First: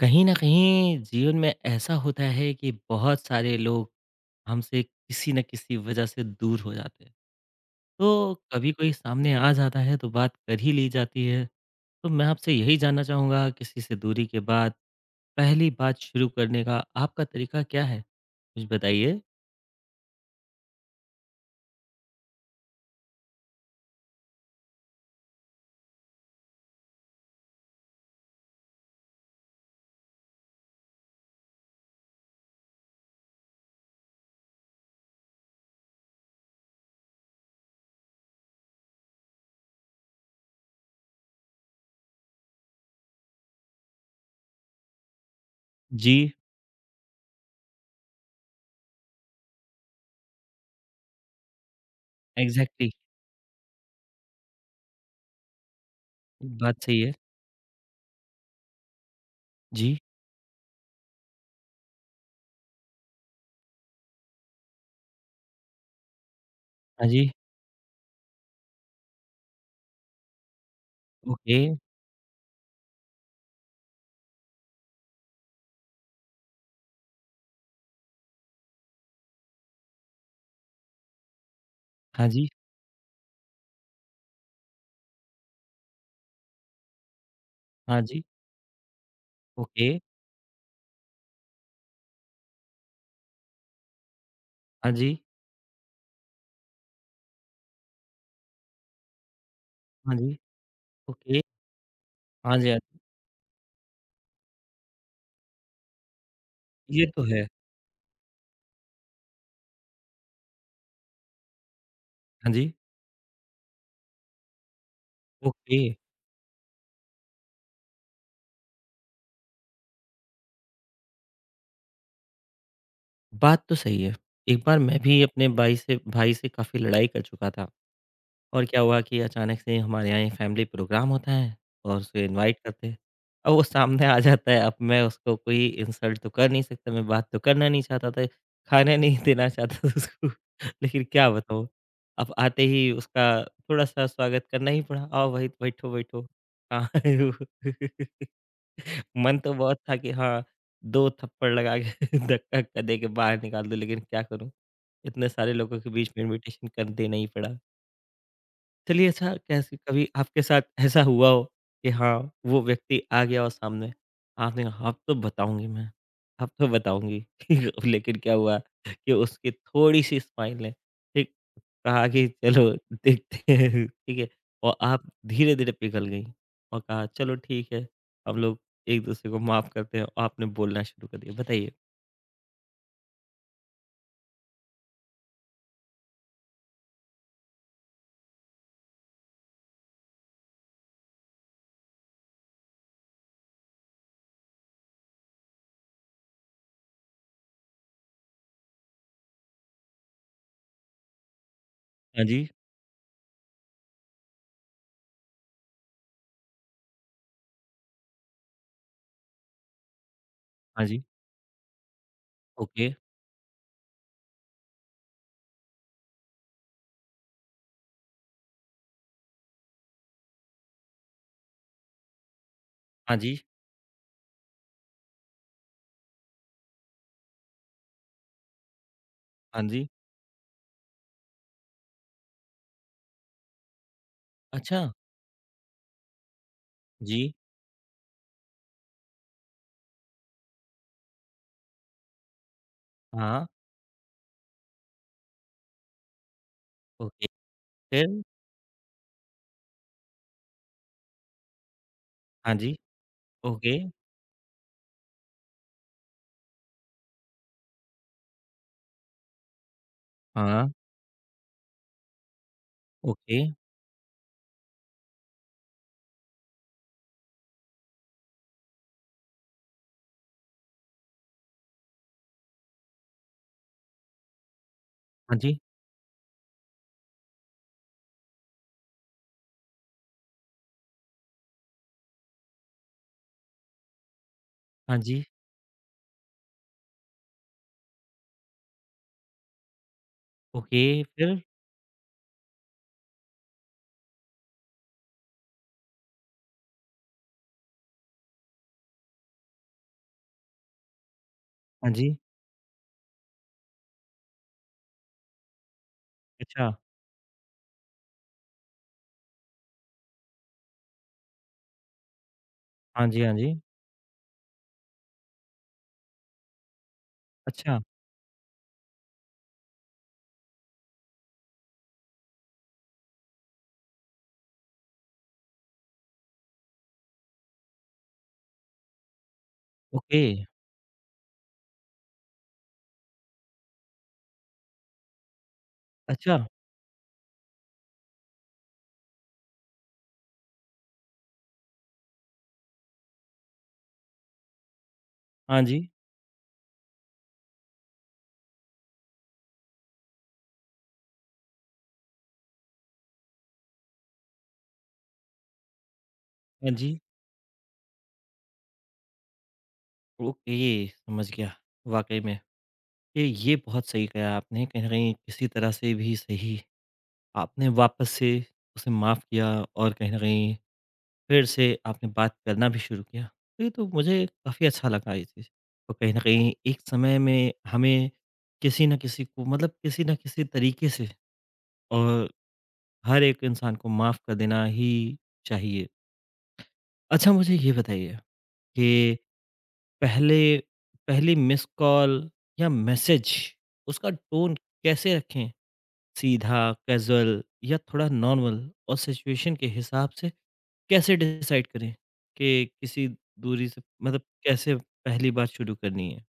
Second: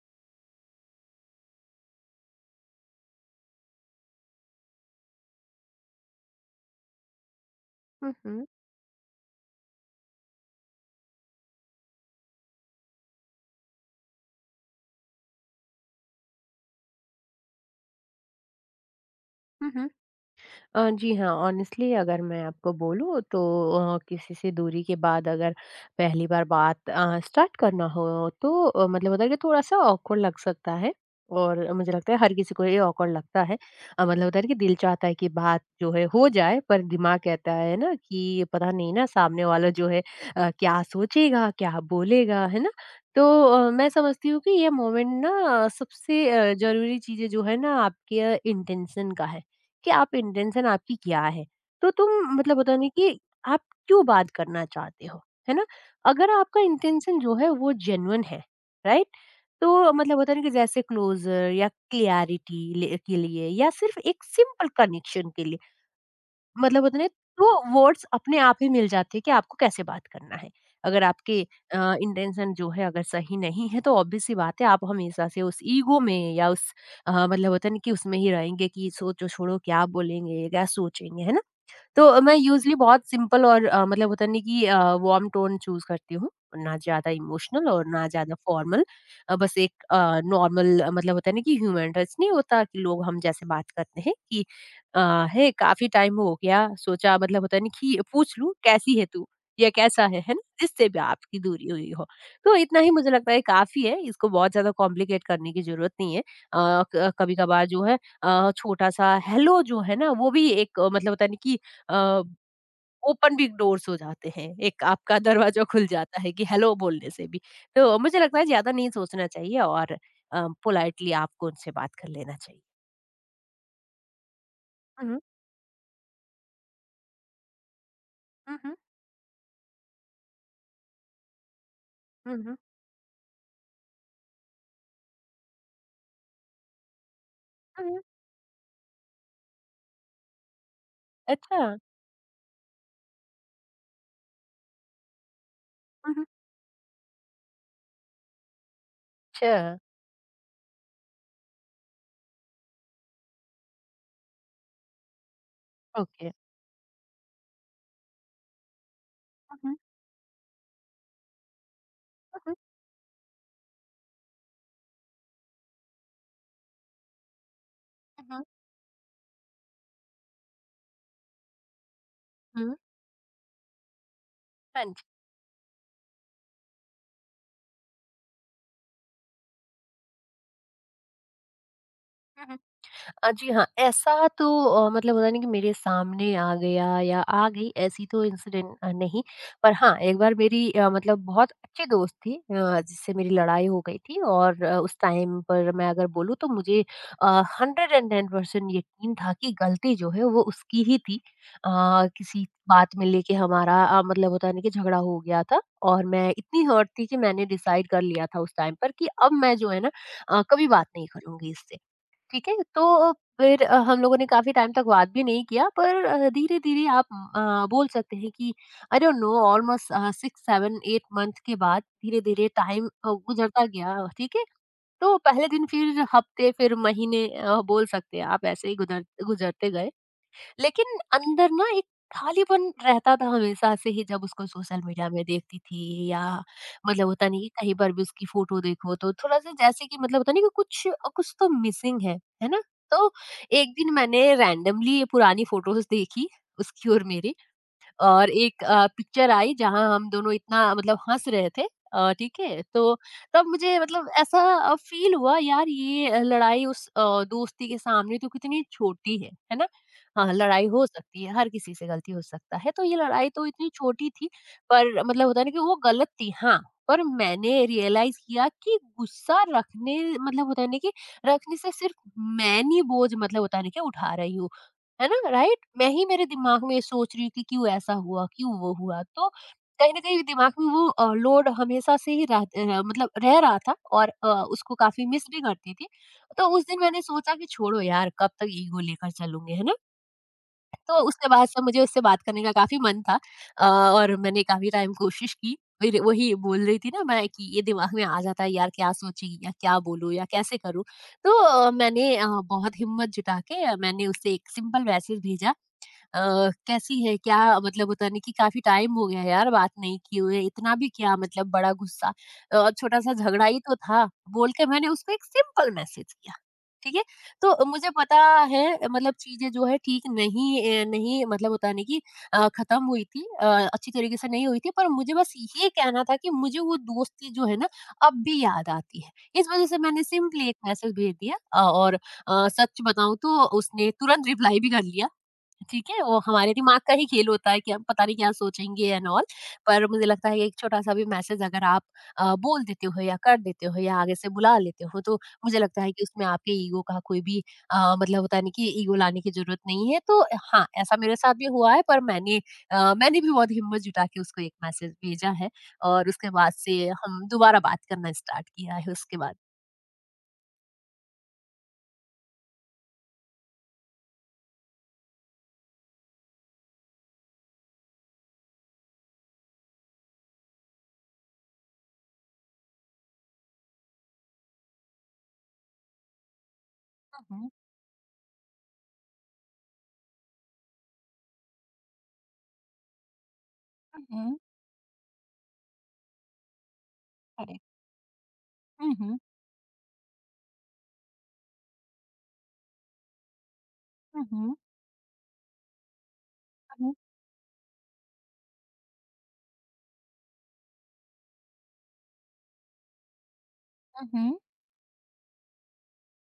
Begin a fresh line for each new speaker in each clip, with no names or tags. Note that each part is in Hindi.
कहीं न कहीं जीवन में ऐसा होता है कि बहुत सारे लोग हमसे किसी न किसी वजह से दूर हो जाते हैं।
हुँ,
तो
हुँ।
कभी कोई सामने आ जाता है तो बात कर ही ली जाती है। तो मैं आपसे यही जानना चाहूँगा किसी से दूरी के बाद पहली बात शुरू करने का आपका तरीका क्या है? कुछ बताइए?
हुँ, हुँ। जी हाँ, ऑनेस्टली अगर मैं आपको बोलूँ तो किसी से दूरी के बाद अगर पहली बार बात स्टार्ट करना हो तो मतलब होता है कि थोड़ा-सा ऑकवर्ड लग सकता है और मुझे लगता है हर किसी को ये ऑकवर्ड लगता है। मतलब होता है ना कि दिल चाहता है कि बात जो है हो जाए पर दिमाग कहता है ना कि पता नहीं ना सामने वाला जो है क्या सोचेगा, क्या बोलेगा, है ना? तो मैं समझती हूँ कि ये मोमेंट ना
जी,
सबसे ज़रूरी चीज़ें जो है ना आपके इंटेंशन का है। कि आप इंटेंशन आपकी क्या है? तो तुम मतलब होता है ना
एग्ज़ैक्टली,
कि आप क्यों बात करना चाहते हो, है ना? अगर आपका
बात सही है।
इंटेंशन जो है वो जेन्युइन है, राइट? तो
जी,
मतलब होता है ना कि जैसे क्लोज़र या क्लैरिटी ले के लिए या सिर्फ़ एक सिंपल कनेक्शन के लिए। मतलब होता है
हाँ
ना,
जी,
तो वर्ड्स अपने आप ही मिल जाते हैं कि आपको कैसे बात करना है। अगर आपके
ओके,
अ, इंटेंशन जो है अगर सही नहीं है, तो ऑब्वियस सी बात है आप हमेशा से उस ईगो में या उस मतलब होता है ना कि उसमें ही रहेंगे कि सोचो छोड़ो क्या बोलेंगे, क्या सोचेंगे, है ना? तो
हाँ
मैं
जी,
यूज़ुअली बहुत सिंपल और मतलब होता नहीं कि वार्म टोन चूज़ करती हूँ, ना ज़्यादा इमोशनल और
हाँ
ना
जी,
ज़्यादा फॉर्मल। बस एक
ओके,
नॉर्मल मतलब होता है ना कि ह्यूमन टच नहीं होता कि लोग हम जैसे बात करते हैं कि
हाँ जी,
"हे काफ़ी टाइम हो गया, सोचा मतलब होता है ना कि पूछ लूँ कैसी है तू? या कैसा
हाँ
है?" है
जी,
ना? जिससे भी आपकी
ओके,
दूरी हुई हो। तो
हाँ जी, हाँ
इतना ही
जी।
मुझे लगता है काफ़ी है, इसको बहुत ज़्यादा कॉम्प्लिकेट करने की ज़रूरत नहीं है। अ,
ये
क
तो है।
कभी-कभार जो है छोटा-सा हेलो जो है ना वो भी एक मतलब होता है ना कि अ,
हाँ जी,
ओपन बिग डोर्स हो जाते हैं। एक आपका दरवाज़ा
ओके।
खुल जाता है कि हेलो बोलने से भी। तो मुझे लगता है ज़्यादा नहीं सोचना चाहिए और पोलाइटली आपको उनसे बात कर लेना चाहिए।
बात तो सही है। एक बार मैं
हुँ,
भी अपने भाई से काफ़ी लड़ाई कर चुका था।
हुँ,
और
हुँ,
क्या हुआ कि अचानक से हमारे यहाँ एक फैमिली प्रोग्राम होता है और उसे
हुँ, हुँ।
इनवाइट करते हैं। अब वो सामने आ जाता है, अब मैं उसको कोई इंसल्ट तो कर नहीं सकता, मैं बात तो करना नहीं
हुँ,
चाहता था, खाने नहीं देना चाहता था उसको लेकिन क्या
अच्छा।
बताऊँ, अब आते ही उसका थोड़ा-सा स्वागत करना ही पड़ा, आओ भाई बैठो,
हुँ, हुँ।
बैठो। कहाँ आए हो? मन तो
अच्छा,
बहुत था कि हाँ, 2 थप्पड़ लगा के धक्का-वक्का दे के बाहर निकाल दूँ लेकिन क्या करूँ, इतने सारे लोगों के बीच में
ओके।
इनविटेशन कर देना ही पड़ा। चलिए ऐसा
हुँ,
कैसे
हुँ,
कभी आपके साथ ऐसा हुआ हो कि हाँ,
हुँ, हुँ,
वो व्यक्ति आ गया हो सामने, आपने कहा अब तो बताऊँगी मैं, अब तो बताऊँगी। लेकिन क्या
हुँ,
हुआ कि उसकी थोड़ी-सी स्माइल ने ठीक कहा कि चलो
हुँ।
देखते हैं, ठीक है? और
हाँ जी।
आप धीरे-धीरे पिघल गईं और कहा चलो ठीक है, हम लोग एक-दूसरे को माफ़ करते हैं और आपने बोलना शुरू कर दिया। बताइए?
जी हाँ, ऐसा तो मतलब होता है ना कि मेरे सामने आ गया या आ गई ऐसी तो इंसिडेंट नहीं। पर हाँ, एक बार मेरी मतलब बहुत अच्छी दोस्त थी जिससे मेरी लड़ाई हो गई थी और उस टाइम पर मैं अगर बोलूँ तो मुझे 110% यकीन था कि गलती जो है वो उसकी ही थी। अ,
हाँ जी,
किसी बात में लेके हमारा मतलब होता है ना कि झगड़ा हो गया था और मैं इतनी हर्ट थी कि मैंने डिसाइड कर लिया था उस टाइम पर कि अब मैं जो है ना कभी
हाँ
बात
जी,
नहीं करूँगी इससे। ठीक है?
ओके,
तो फिर हम लोगों ने काफ़ी टाइम तक बात भी नहीं किया पर धीरे-धीरे आप बोल सकते हैं कि I don't know almost 6, 7, 8 month के बाद धीरे-धीरे टाइम
हाँ जी,
गुज़रता गया, ठीक है? तो पहले दिन फिर हफ्ते, फिर महीने बोल सकते हैं आप ऐसे ही गुदर
हाँ
गुज़रते
जी,
गए। लेकिन अंदर ना एक खालीपन रहता था हमेशा से ही जब उसको
अच्छा,
सोशल मीडिया में देखती थी या मतलब होता
जी,
नहीं कि कहीं पर भी उसकी फोटो देखो तो थोड़ा सा जैसे कि मतलब होता नहीं कि कुछ कुछ तो मिसिंग है ना? तो
हाँ,
एक दिन मैंने रैंडमली ये पुरानी फोटोज देखी उसकी और
ओके,
मेरी,
फिर?
और एक पिक्चर आई जहाँ हम दोनों इतना मतलब हँस रहे थे। ठीक
हाँ
है,
जी,
तो तब
ओके।
मुझे मतलब ऐसा फील हुआ यार ये लड़ाई उस दोस्ती के सामने तो कितनी छोटी है ना? हाँ लड़ाई
हाँ,
हो सकती है हर किसी से, गलती हो सकता है, तो ये लड़ाई
ओके।
तो इतनी छोटी थी। पर मतलब होता है ना कि वो गलत थी हाँ, पर मैंने रियलाइज किया कि गुस्सा रखने मतलब होता है ना कि रखने से सिर्फ मैं नहीं बोझ मतलब होता नहीं कि उठा रही हूँ, है ना,
हाँ जी,
राइट? मैं ही मेरे दिमाग में सोच रही हूँ कि क्यों ऐसा हुआ, क्यों वो हुआ, तो कहीं ना कहीं दिमाग में वो लोड हमेशा से ही रह, रह- मतलब रह रहा था और उसको
हाँ
काफी
जी,
मिस भी करती थी। तो उस दिन मैंने सोचा कि छोड़ो यार, कब तक ईगो लेकर चलूंगी, है ना?
ओके
तो उसके
फिर?
बाद से मुझे उससे बात करने का काफी मन था। अ, और मैंने काफी टाइम कोशिश की, फिर वही बोल रही थी ना मैं कि ये दिमाग में आ जाता है यार क्या सोचेगी या क्या बोलूं या कैसे करूं। तो
हाँ
मैंने
जी,
बहुत हिम्मत जुटा के मैंने उससे एक सिंपल मैसेज भेजा। अ,
अच्छा।
कैसी है? क्या मतलब होता है ना कि काफ़ी टाइम हो गया है यार, बात नहीं किए हुए, इतना भी क्या मतलब बड़ा गुस्सा,
हाँ
छोटा-सा
जी, हाँ
झगड़ा
जी,
ही तो था, बोल के मैंने उसको एक सिंपल मैसेज किया, ठीक है? तो
अच्छा,
मुझे पता है मतलब चीज़ें जो है ठीक नहीं नहीं मतलब होता नहीं कि खत्म हुई थी, अच्छी तरीके से नहीं हुई थी, पर मुझे बस ये कहना था कि मुझे वो दोस्ती जो है ना, अब भी याद आती है। इस वजह से मैंने
ओके,
सिंपली एक मैसेज भेज दिया, और सच बताऊँ तो उसने तुरंत रिप्लाई भी कर लिया। ठीक है? वो
अच्छा,
हमारे दिमाग का ही खेल होता है कि हम पता नहीं क्या सोचेंगे एंड ऑल। पर मुझे लगता है कि एक छोटा-सा भी मैसेज अगर आप बोल देते हो या कर देते हो या आगे से बुला लेते हो, तो मुझे
हाँ जी,
लगता है कि उसमें आपके ईगो का कोई भी मतलब होता है ना कि ईगो लाने की ज़रूरत नहीं है। तो हाँ, ऐसा मेरे साथ भी हुआ है पर मैंने मैंने भी बहुत हिम्मत जुटा के उसको एक मैसेज भेजा है, और उसके बाद
हाँ
से
जी,
हम दोबारा बात करना स्टार्ट किया है उसके बाद।
ओके, समझ गया। वाक़ई में, ये बहुत सही कहा आपने, कहीं न कहीं किसी तरह से भी सही, आपने वापस से उसे माफ़ किया और कहीं न कहीं फिर से आपने बात करना भी शुरू किया। तो ये तो मुझे काफ़ी अच्छा लगा ये चीज़। और कहीं न कहीं एक समय
हुँ, हुँ।
में हमें किसी न किसी को मतलब किसी न किसी तरीके से और हर एक इंसान को
हुँ,
माफ़ कर
हुँ।
देना ही चाहिए। अच्छा मुझे
करेक्ट।
ये बताइए
हुँ,
कि
हुँ।
पहले पहली मिस्ड कॉल या मैसेज उसका
हुँ,
टोन
हुँ।
कैसे रखें? सीधा, कैज़ुअल या थोड़ा नॉर्मल और सिचुएशन के हिसाब से कैसे डिसाइड करें कि किसी दूरी से
हुँ,
मतलब
हुँ।
कैसे पहली बात शुरू करनी है?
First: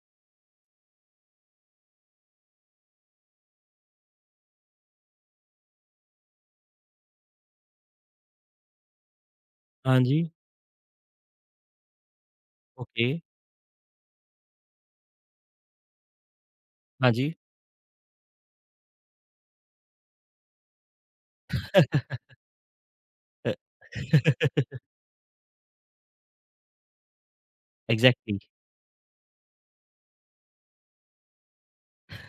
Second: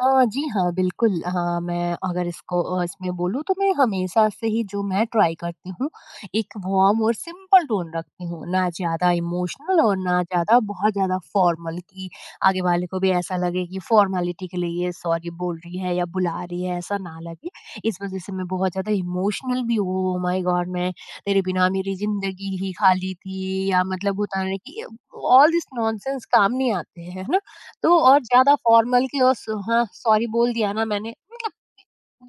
जी हाँ, बिल्कुल। हाँ, मैं अगर इसको इसमें बोलूँ तो मैं हमेशा से ही जो मैं ट्राई करती हूँ, एक वार्म और सिंपल टोन रखती हूँ, ना ज़्यादा इमोशनल और
हाँ
ना
जी,
ज़्यादा बहुत ज़्यादा फॉर्मल कि आगे वाले को
ओके,
भी ऐसा लगे कि फॉर्मेलिटी के लिए ये सॉरी बोल रही है या बुला रही है, ऐसा
हाँ
ना
जी।
लगे। इस वज़ह से मैं बहुत ज़्यादा इमोशनल भी हूँ, ओह माय गॉड! मैं तेरे बिना मेरी ज़िंदगी ही खाली
अ,
थी या मतलब होता है ना कि ऑल दिस नॉनसेंस काम नहीं आते हैं, है ना? तो और
एग्ज़ैक्टली,
ज़्यादा फॉर्मल की और स हाँ, सॉरी बोल दिया ना मैंने, मतलब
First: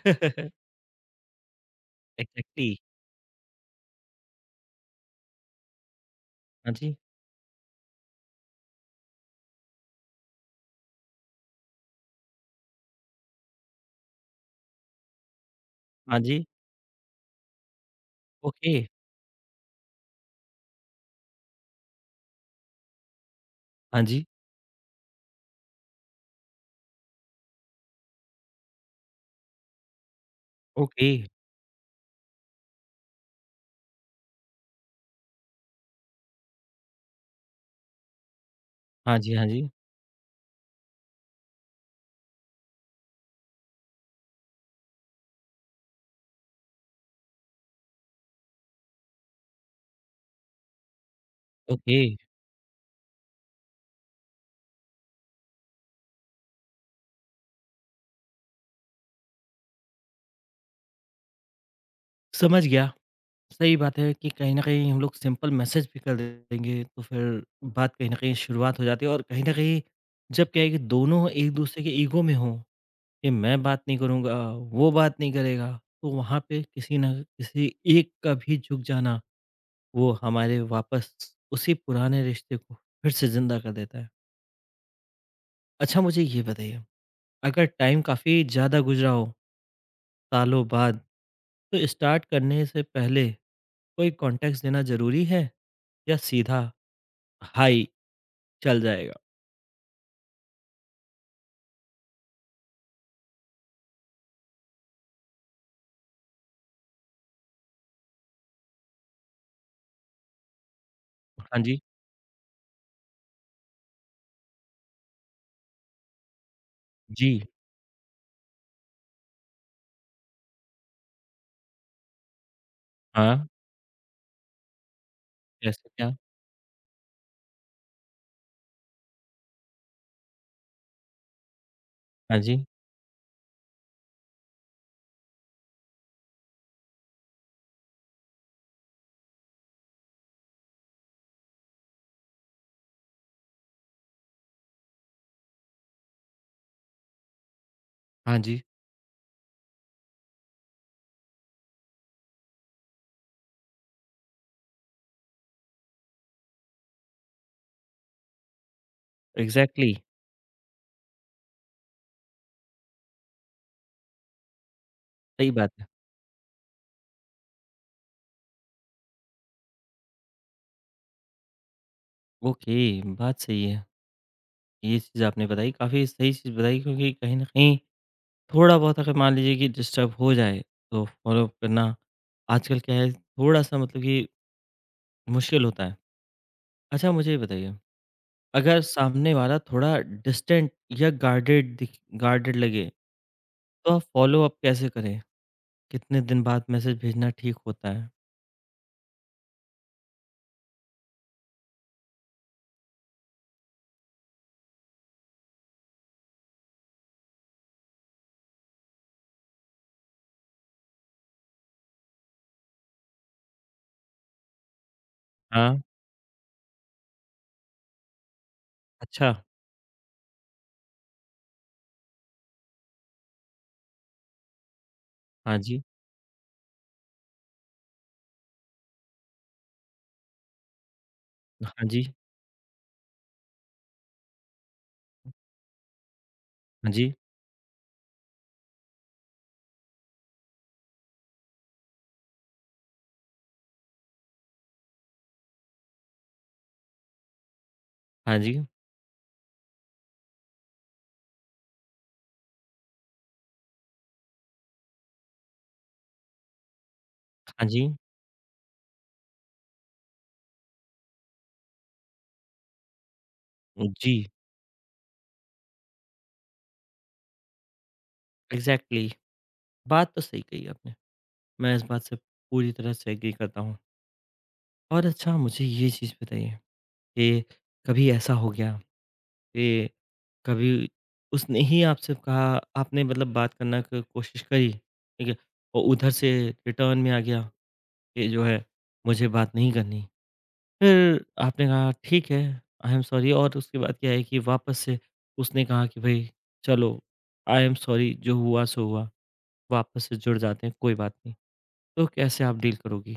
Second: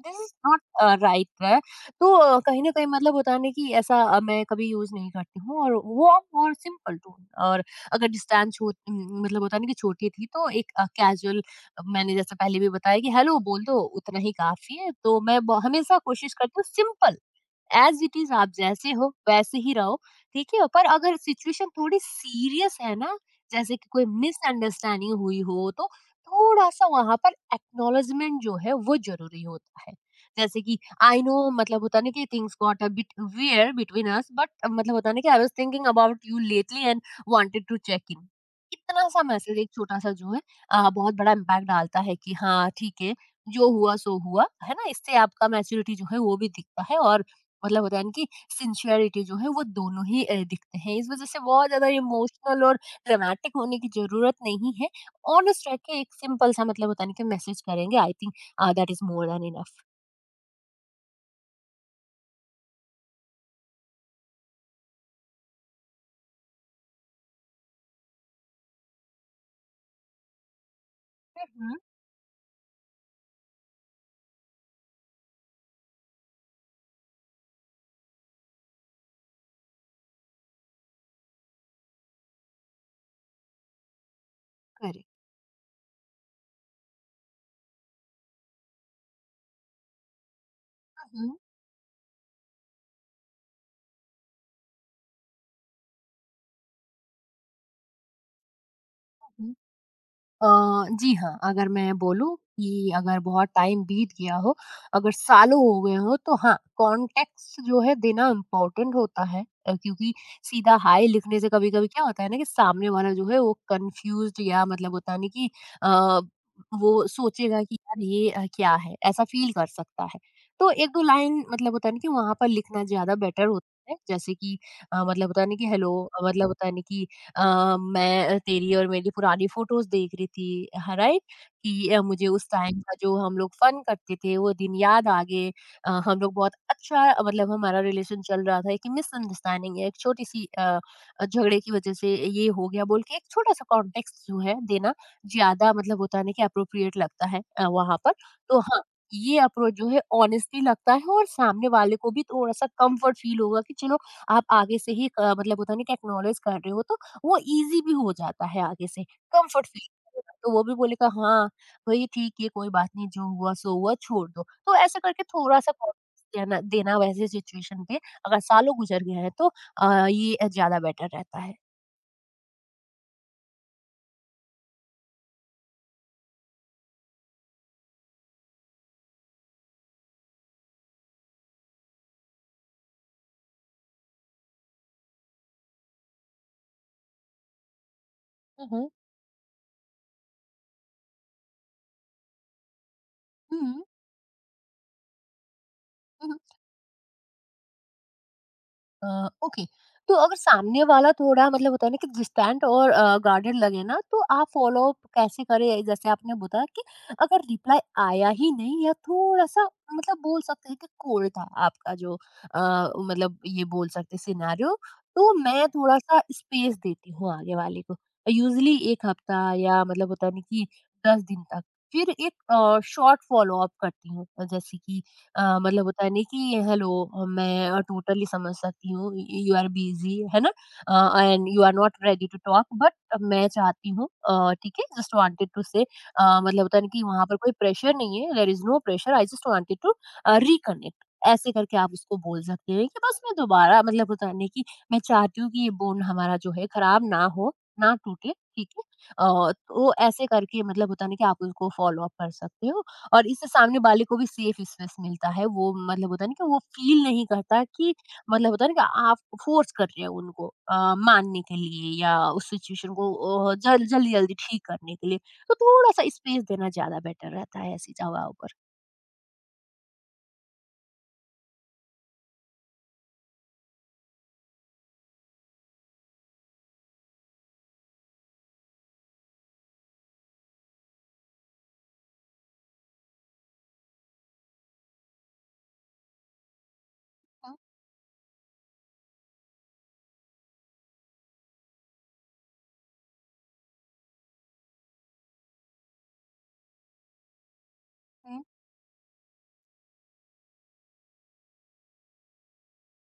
दिस इज़ नॉट राइट है। तो कहीं न कहीं मतलब होता है ना कि ऐसा मैं कभी यूज़ नहीं करती हूँ, और वार्म और
हाँ जी,
सिंपल टोन और अगर डिस्टेंस मतलब होता है ना कि छोटी थी तो एक कैज़ुअल मैंने जैसे पहले भी बताया कि हेलो बोल दो उतना ही काफ़ी है। तो मैं ब हमेशा
हाँ
कोशिश
जी,
करती हूँ सिंपल, ऐज़ इट इज़, आप
ओके,
जैसे हो वैसे ही रहो, ठीक है? पर अगर सिचुएशन थोड़ी सीरियस है ना जैसे कि
हाँ
कोई
जी,
मिसअंडरस्टैंडिंग हुई हो, तो थोड़ा सा वहां पर एक्नॉलेजमेंट जो है वो जरूरी होता है। जैसे कि
ओके।
आई नो मतलब होता नहीं कि things got a bit weird between us but मतलब होता नहीं कि I was thinking about you lately and wanted to check in, इतना
हाँ
सा
जी, हाँ
मैसेज
जी।
एक छोटा सा जो है बहुत बड़ा इम्पैक्ट डालता है कि हाँ ठीक है, जो हुआ सो हुआ, है ना? इससे आपका मैच्योरिटी जो है वो भी दिखता है और मतलब होता है ना कि सिंसियरिटी जो है वो दोनों ही दिखते हैं, इस वजह से बहुत ज्यादा
ओके,
इमोशनल और ड्रामेटिक होने की ज़रूरत नहीं है। ऑनेस्ट रह के एक सिंपल-सा मतलब होता है ना कि मैसेज करेंगे, I think that is more than enough.
समझ गया। सही बात है कि कहीं न कहीं हम लोग सिंपल मैसेज भी कर देंगे, तो फिर बात कहीं न कहीं शुरुआत हो जाती है और कहीं न कहीं जब क्या है कि दोनों
हुँ, हुँ।
एक-दूसरे के ईगो में हों, कि मैं बात नहीं करूँगा, वो बात नहीं करेगा, तो वहाँ पे किसी न किसी एक का भी झुक जाना, वो हमारे वापस उसी पुराने रिश्ते को फिर से ज़िंदा कर देता है।
करेक्ट।
अच्छा मुझे ये बताइए, अगर टाइम काफ़ी ज़्यादा गुज़रा हो, सालों बाद,
हुँ,
तो स्टार्ट करने से पहले कोई कॉन्टेक्स्ट देना ज़रूरी है या सीधा हाय चल जाएगा?
हुँ। अ, जी हाँ, अगर मैं बोलूँ कि अगर बहुत टाइम बीत गया हो, अगर सालों हो गए हों, तो हाँ, कॉन्टेक्स्ट जो है देना इम्पोर्टेंट होता है क्योंकि सीधा हाय लिखने से
हाँ जी,
कभी-कभी क्या होता है ना कि सामने वाला जो है वो कन्फ्यूज़्ड या मतलब होता है ना कि अ, वो
जी,
सोचेगा कि यार ये क्या है? ऐसा फ़ील कर सकता है। तो 1-2 लाइन मतलब होता है ना कि वहाँ पर लिखना ज़्यादा
हाँ,
बेटर होता है। जैसे कि मतलब होता है ना कि
कैसे
हेलो
क्या?
मतलब होता है ना कि मैं तेरी और मेरी पुरानी फ़ोटोज़ देख रही थी, ह राइट? कि मुझे
हाँ
उस
जी,
टाइम का जो हम लोग फ़न करते थे, वो दिन याद आ गए। हम लोग बहुत अच्छा मतलब हमारा रिलेशन चल रहा था, एक मिसअंडरस्टैंडिंग है, एक छोटी-सी झगड़े की वज़ह से ये हो गया बोल के एक छोटा-सा कॉन्टेक्स्ट जो है देना, ज़्यादा मतलब होता है ना कि एप्रोप्रिएट लगता है वहाँ पर।
हाँ
तो
जी,
हाँ, ये अप्रोच जो है ऑनेस्टली लगता है और सामने वाले को भी थोड़ा-सा कम्फ़र्ट फ़ील होगा कि चलो, आप आगे से ही मतलब होता है ना कि एक्नॉलेज कर रहे हो, तो वो ईज़ी भी हो जाता है आगे से, कम्फर्ट फील
एग्ज़ैक्टली,
करेगा, तो वो भी बोलेगा हाँ, भई ठीक है कोई बात नहीं जो हुआ सो हुआ छोड़ दो। तो ऐसा करके
सही बात
थोड़ा-सा
है।
कॉन्फिडेंस देना देना वैसे सिचुएशन पे अगर सालों गुज़र गए हैं तो ये ज़्यादा बेटर रहता है।
ओके, बात सही है। ये चीज़ आपने बताई, काफ़ी सही चीज़ बताई क्योंकि कहीं न कहीं थोड़ा बहुत अगर मान लीजिए कि डिस्टर्ब हो जाए, तो फ़ॉलो अप करना आजकल क्या है थोड़ा-सा मतलब कि मुश्किल होता है। अच्छा मुझे ये बताइए,
हुँ,
अगर
हुँ।
सामने वाला थोड़ा डिस्टेंट या गार्डेड लगे,
हुँ,
तो आप फ़ॉलो अप कैसे करें? कितने
हुँ।
दिन बाद मैसेज भेजना ठीक होता है?
अ, ओके, तो अगर सामने वाला थोड़ा मतलब होता है ना कि डिस्टेंट और गार्डेड लगे ना तो आप फॉलो अप कैसे करें, जैसे आपने बताया कि अगर रिप्लाई आया ही नहीं या थोड़ा सा मतलब बोल सकते हैं कि कोल्ड था आपका जो मतलब ये बोल सकते सिनेरियो, तो मैं
हाँ,
थोड़ा सा स्पेस देती हूँ आगे वाले को, यूजली एक
अच्छा।
हफ्ता या मतलब होता नहीं कि 10 दिन तक, फिर एक शॉर्ट फॉलो अप करती हूँ, जैसे कि
हाँ जी,
मतलब होता है नहीं कि हेलो, मैं टोटली समझ सकती हूँ यू आर बिजी, है ना? एंड यू आर
हाँ
नॉट
जी,
रेडी टू टॉक बट मैं चाहती हूँ ठीक है, जस्ट वांटेड टू से मतलब होता है ना
हाँ
कि
जी,
वहां पर कोई प्रेशर नहीं है, there is no pressure, I just wanted to reconnect, ऐसे करके आप उसको बोल सकते हैं कि बस मैं दोबारा मतलब होता है नहीं कि मैं चाहती हूँ कि ये बोन हमारा जो है खराब ना हो, ना टूटे,
हाँ जी,
ठीक है। तो ऐसे करके मतलब होता नहीं कि आप उसको फॉलो अप कर सकते हो और इससे सामने वाले को भी सेफ स्पेस मिलता है। वो मतलब होता है ना कि वो फ़ील नहीं करता
हाँ जी,
कि मतलब होता है ना कि आप फ़ोर्स कर रहे हो उनको मानने के लिए या उस सिचुएशन को
जी,
जल्दी-जल्दी ठीक करने के लिए। तो थोड़ा-सा स्पेस देना ज़्यादा बेटर रहता है ऐसी जगहों पर।
एग्ज़ैक्टली, बात तो सही कही आपने। मैं इस बात से पूरी तरह से एग्री करता हूँ। और अच्छा मुझे ये चीज़ बताइए कि कभी ऐसा हो गया कि कभी उसने ही आपसे कहा आपने मतलब बात करना की कोशिश करी, ठीक है? और उधर से रिटर्न में आ गया
हुँ,
कि जो है मुझे बात नहीं करनी। फिर आपने कहा ठीक है, आई एम सॉरी और उसके बाद क्या है कि वापस से उसने कहा कि भई चलो आई एम सॉरी जो
हुँ।
हुआ सो हुआ, वापस से जुड़ जाते हैं, कोई बात नहीं। तो कैसे आप डील करोगी?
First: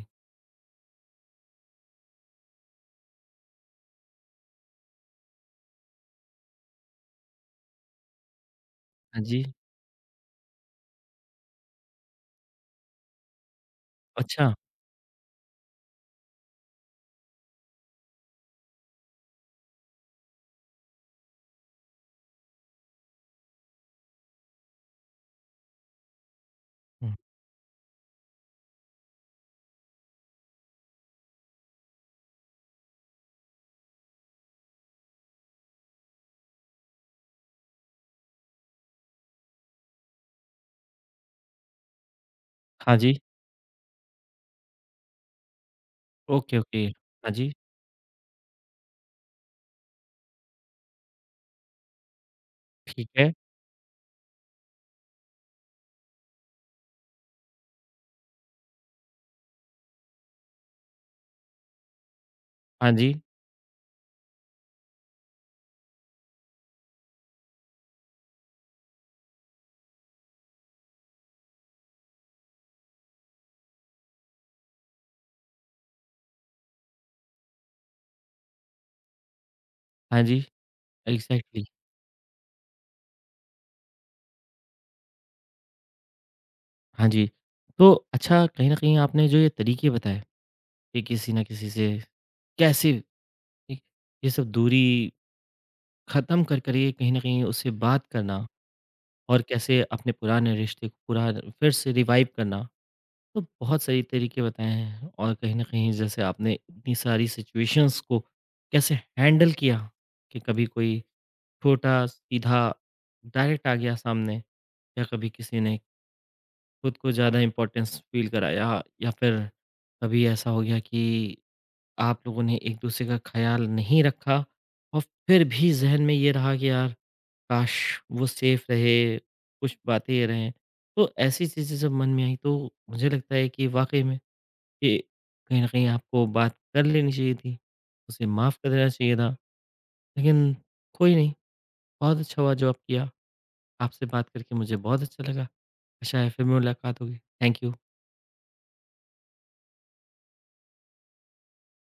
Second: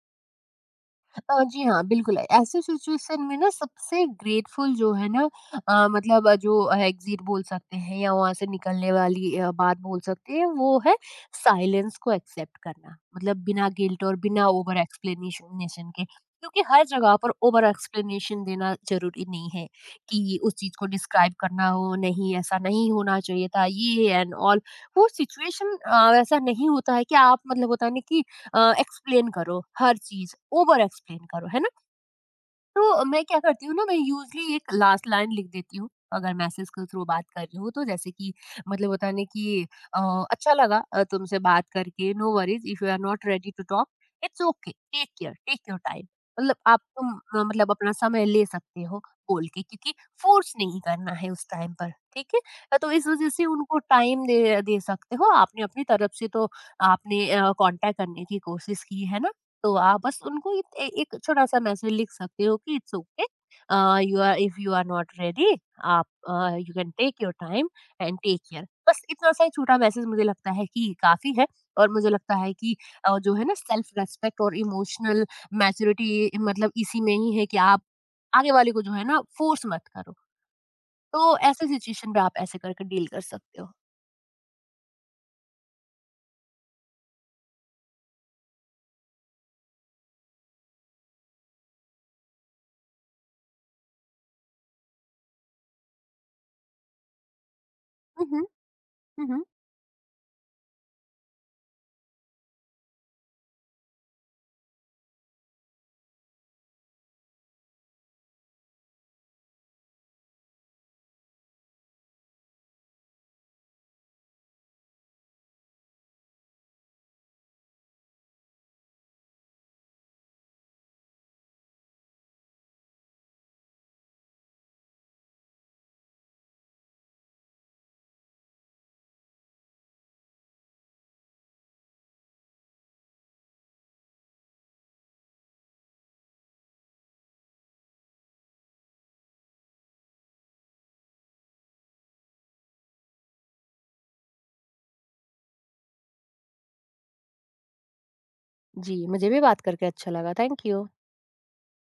जी हाँ, बिल्कुल, ऐसे सिचुएशन में ना सबसे ग्रेटफुल जो है ना मतलब जो एग्ज़िट बोल सकते हैं या वहाँ से निकलने
हाँ
वाली
जी,
बात बोल सकते हैं, वो है साइलेंस को एक्सेप्ट करना। मतलब बिना गिल्ट और बिना
अच्छा,
ओवर एक्सप्लेनेशन के। क्योंकि हर जगह पर ओवर एक्सप्लेनेशन देना ज़रूरी नहीं है कि उस चीज़ को डिस्क्राइब करना हो, नहीं ऐसा नहीं होना चाहिए था, ये एंड ऑल। वो सिचुएशन वैसा नहीं होता है
हुँ,
कि आप मतलब होता है ना कि एक्सप्लेन करो हर चीज़, ओवर एक्सप्लेन करो, है ना? तो मैं क्या करती हूँ ना, मैं यूज़ुअली एक लास्ट लाइन लिख देती हूँ, अगर मैसेज के थ्रू बात कर रही हूँ तो। जैसे कि मतलब होता है ना कि अ, "अच्छा लगा तुमसे बात करके, नो वरीज़ इफ यू
हाँ
आर
जी,
not ready to talk, it's okay, take care, take your time." मतलब
ओके,
आप
ओके,
तुम
हाँ जी,
मतलब अपना समय ले सकते हो बोल के, क्योंकि फ़ोर्स नहीं करना है उस टाइम पर, ठीक है? तो इस
ठीक
वज़ह
है,
से उनको टाइम दे दे सकते हो। आपने अपनी तरफ से तो आपने कॉन्टैक्ट करने की कोशिश की है ना? तो आप बस उनको एक छोटा सा मैसेज लिख सकते हो कि
हाँ
इट्स
जी,
okay, you are if you are not ready, आप you can take your time and take care. बस इतना सा ही छोटा मैसेज मुझे लगता है कि काफी है और मुझे लगता है कि जो है ना सेल्फ रेस्पेक्ट और इमोशनल मैच्योरिटी मतलब इसी में ही है कि आप आगे वाले को जो है ना फोर्स मत करो।
हाँ जी,
तो
एग्ज़ैक्टली,
ऐसे सिचुएशन पे आप ऐसे करके डील कर सकते हो।
हाँ जी। तो अच्छा कहीं न कहीं आपने जो ये तरीके बताए कि किसी न किसी से कैसे ये ये सब दूरी ख़त्म कर ये कहीं न कहीं उससे बात
हम्म।
करना और
हम्म।
कैसे अपने पुराने रिश्ते को पूरा फिर से रिवाइव करना। तो बहुत सही तरीके बताए हैं और कहीं न कहीं जैसे आपने इतनी सारी सिचुएशंस को कैसे हैंडल किया कि कभी कोई छोटा, सीधा, डायरेक्ट आ गया सामने या कभी किसी ने खुद को ज़्यादा इम्पोर्टेंस फ़ील कराया या फिर कभी ऐसा हो गया कि आप लोगों ने एक-दूसरे का ख़्याल नहीं रखा और फिर भी ज़हन में ये रहा कि यार काश वो सेफ रहे कुछ बातें रहें तो ऐसी चीज़ें जब मन में आई तो मुझे लगता है कि वाकई में कि कहीं ना कहीं आपको बात कर लेनी चाहिए थी उसे माफ़ कर देना चाहिए था लेकिन कोई नहीं बहुत अच्छा हुआ जो आप किया। आपसे बात करके मुझे बहुत अच्छा लगा। आशा है फिर मुलाकात होगी। Thank you.
जी, मुझे भी बात करके अच्छा लगा, थैंक यू।